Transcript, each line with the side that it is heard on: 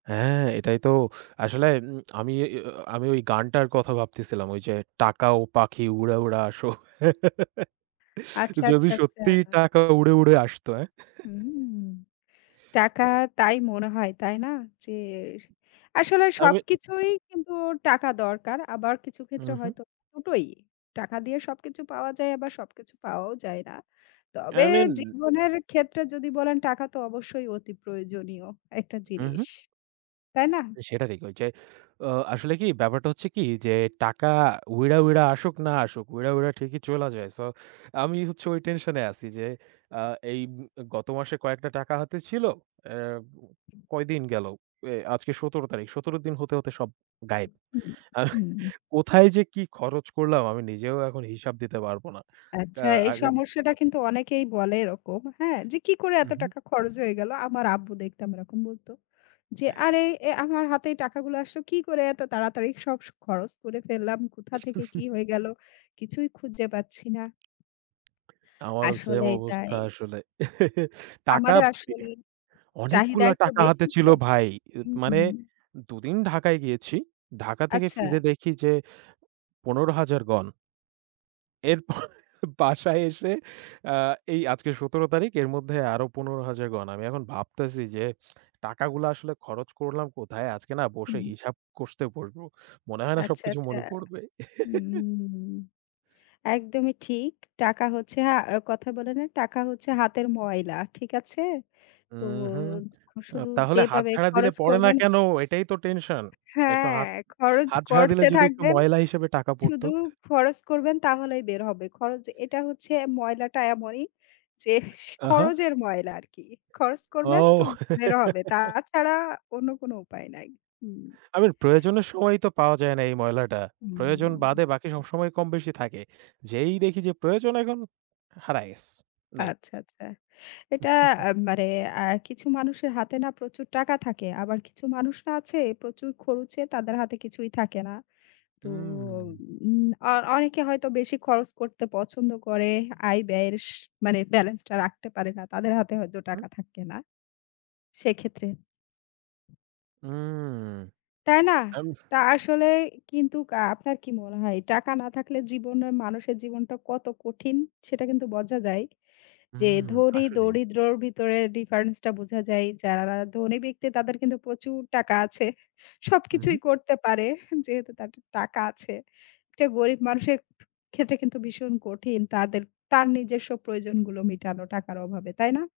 right: হ্যাঁ, এটাই তো আসলে উম আমি আ আ আমি ওই গানটার কথা ভাবতেছিলাম। ওই যে, টাকা ও পাখি উড়ে, উড়ে আসো।
left: আচ্ছা,
right: যদি
left: আচ্ছা, আচ্ছা।
right: সত্যিই টাকা উড়ে, উড়ে আসতো, হ্যাঁ?
left: হুম। টাকা তাই মনে হয়, তাই না? যে, আসলে
right: আমি।
left: সবকিছুই কিন্তু টাকা দরকার। আবার কিছু
right: হু,
left: ক্ষেত্রে
right: হুম।
left: হয়তো ২ টোই। টাকা দিয়ে সবকিছু পাওয়া যায়, আবার সবকিছু পাওয়াও যায় না। তবে
right: আই মিন
left: জীবনের ক্ষেত্রে যদি বলেন, টাকা তো অবশ্যই অতি প্রয়োজনীয় একটা
right: উহু।
left: জিনিস। তাই না?
right: সেটা ঠিক। ঐ যে, আ আসলে কি ব্যাপারটা হচ্ছে কি যে, টাকা উইড়া, উইড়া আসুক না আসুক, উইড়া, উইড়া ঠিকই চইলা যায়। সো আমি হচ্ছে ওই টেনশনে আছি, যে, আ এই গত মাসে কয়েকটা টাকা হাতে ছিল। আ কয়দিন গেলো। আ আজকে ১৭ তারিখ। ১৭ দিন হতে, হতে সব গায়েব।
left: হু, হুম।
right: কোথায় যে, কি খরচ করলাম, আমি নিজেও এখন হিসাব দিতে পারব না। ক্যা
left: আচ্ছা, এই
right: আগে
left: সমস্যাটা কিন্তু অনেকেই বলে এরকম। হ্যাঁ? যে, কি করে,
right: হু,
left: এত
right: হুম।
left: টাকা খরচ হয়ে গেল। আমার আব্বু দেখতাম এরকম বলত। যে, আরে এ আমার হাতে টাকাগুলো আসলো, কি করে এত তাড়াতাড়ি সব স খরচ করে ফেললাম, কোথা থেকে কি হয়ে গেল। কিছুই খুঁজে পাচ্ছি না।
right: আমারও সেম
left: আসলেই তাই।
right: অবস্থা আসলে টাকা
left: আমাদের আসলে চাহিদা
right: অনেকগুলা
left: একটু
right: টাকা হাতে
left: বেশি
right: ছিল
left: তো
right: ভাই।
left: হুম,
right: মানে
left: হুম।
right: ২ দিন ঢাকায় গিয়েছি। ঢাকা থেকে
left: আচ্ছা।
right: ফিরে দেখি যে, ১৫,০০০ গন। এরপর বাসায় এসে আ এই আজকে ১৭ তারিখ এর মধ্যে আরো ১৫,০০০ গণ। আমি এখন ভাবতেছি যে, টাকাগুলো আসলে খরচ করলাম কোথায়? আজকে না বসে
left: হুম।
right: হিসাব কষতে বসব। মনে হয় না
left: আচ্ছা,
right: সবকিছু
left: আচ্ছা
right: মনে পড়বে।
left: উম একদমই ঠিক। টাকা হচ্ছে আ কথা বলে না, টাকা হচ্ছে হাতের ময়লা। ঠিক আছে? তো
right: উহু,
left: শুধু
right: তাহলে হাত
left: যেভাবে
right: ঝাড়া দিলে
left: খরচ
right: পড়ে না
left: করবেন
right: কেন? এটাই তো টেনশন। একটু
left: হ্যাঁ।
right: হাত,
left: খরচ
right: হাত ঝাড়া দিলে
left: করতে
right: যদি একটু
left: থাকবেন।
right: ময়লা হিসেবে টাকা পড়ত।
left: শুধু খরচ করবেন তাহলেই বের হবে। খরচ যে, এটা হচ্ছে, ময়লাটা এমনই যে,
right: আহা।
left: খরচের ময়লা আরকি। খরচ করবেন তো
right: ও!
left: বের হবে। তা ছাড়া অন্য কোন উপায় নাই। হুম।
right: আই মীন প্রয়োজনের সময় তো পাওয়া যায় না, এই ময়লাটা। প্রয়োজন
left: হুম।
right: বাদে বাকি সবসময় কমবেশি থাকে। যেই দেখি যে, প্রয়োজন এখন, হারায় গেছে। নাই।
left: আচ্ছা, আচ্ছা। এটা মানে আ কিছু মানুষের হাতে না প্রচুর টাকা থাকে। আবার কিছু মানুষ না আছে প্রচুর খরুচে তাদের হাতে কিছুই থাকে না। তো
right: উম।
left: উম অ অনেকে হয়তো বেশি খরচ করতে পছন্দ করে। আয় ব্যয়ের স মানে বেলেন্স টা রাখতে পারে না। তাদের হাতে হয়তো
right: হুম।
left: টাকা থাকে না। সেক্ষেত্রে।
right: উম
left: তাই না?
right: আম
left: তা আসলে কিন্তু আ আপনার কি মনে হয়, টাকা না থাকলে জীবনে মানুষের জীবনটা কত কঠিন সেটা কিন্তু বোঝা যায়।
right: হু,
left: যে, ধনী
right: আসলেই।
left: দরিদ্রের ভিতরে ডিফারেন্স টা বোঝা যায়। যারা ধনী ব্যক্তি তাদের কিন্তু প্রচুর টাকা আছে।
right: হু,
left: সবকিছুই
right: হুম,
left: করতে পারে, যেহেতু তাদের টাকা আছে। এটা গরীব মানুষের ক্ষেত্রে কিন্তু ভীষণ, কঠিন তাদের তার নিজস্ব প্রয়োজনগুলো মিটানো টাকার অভাবে। তাই না?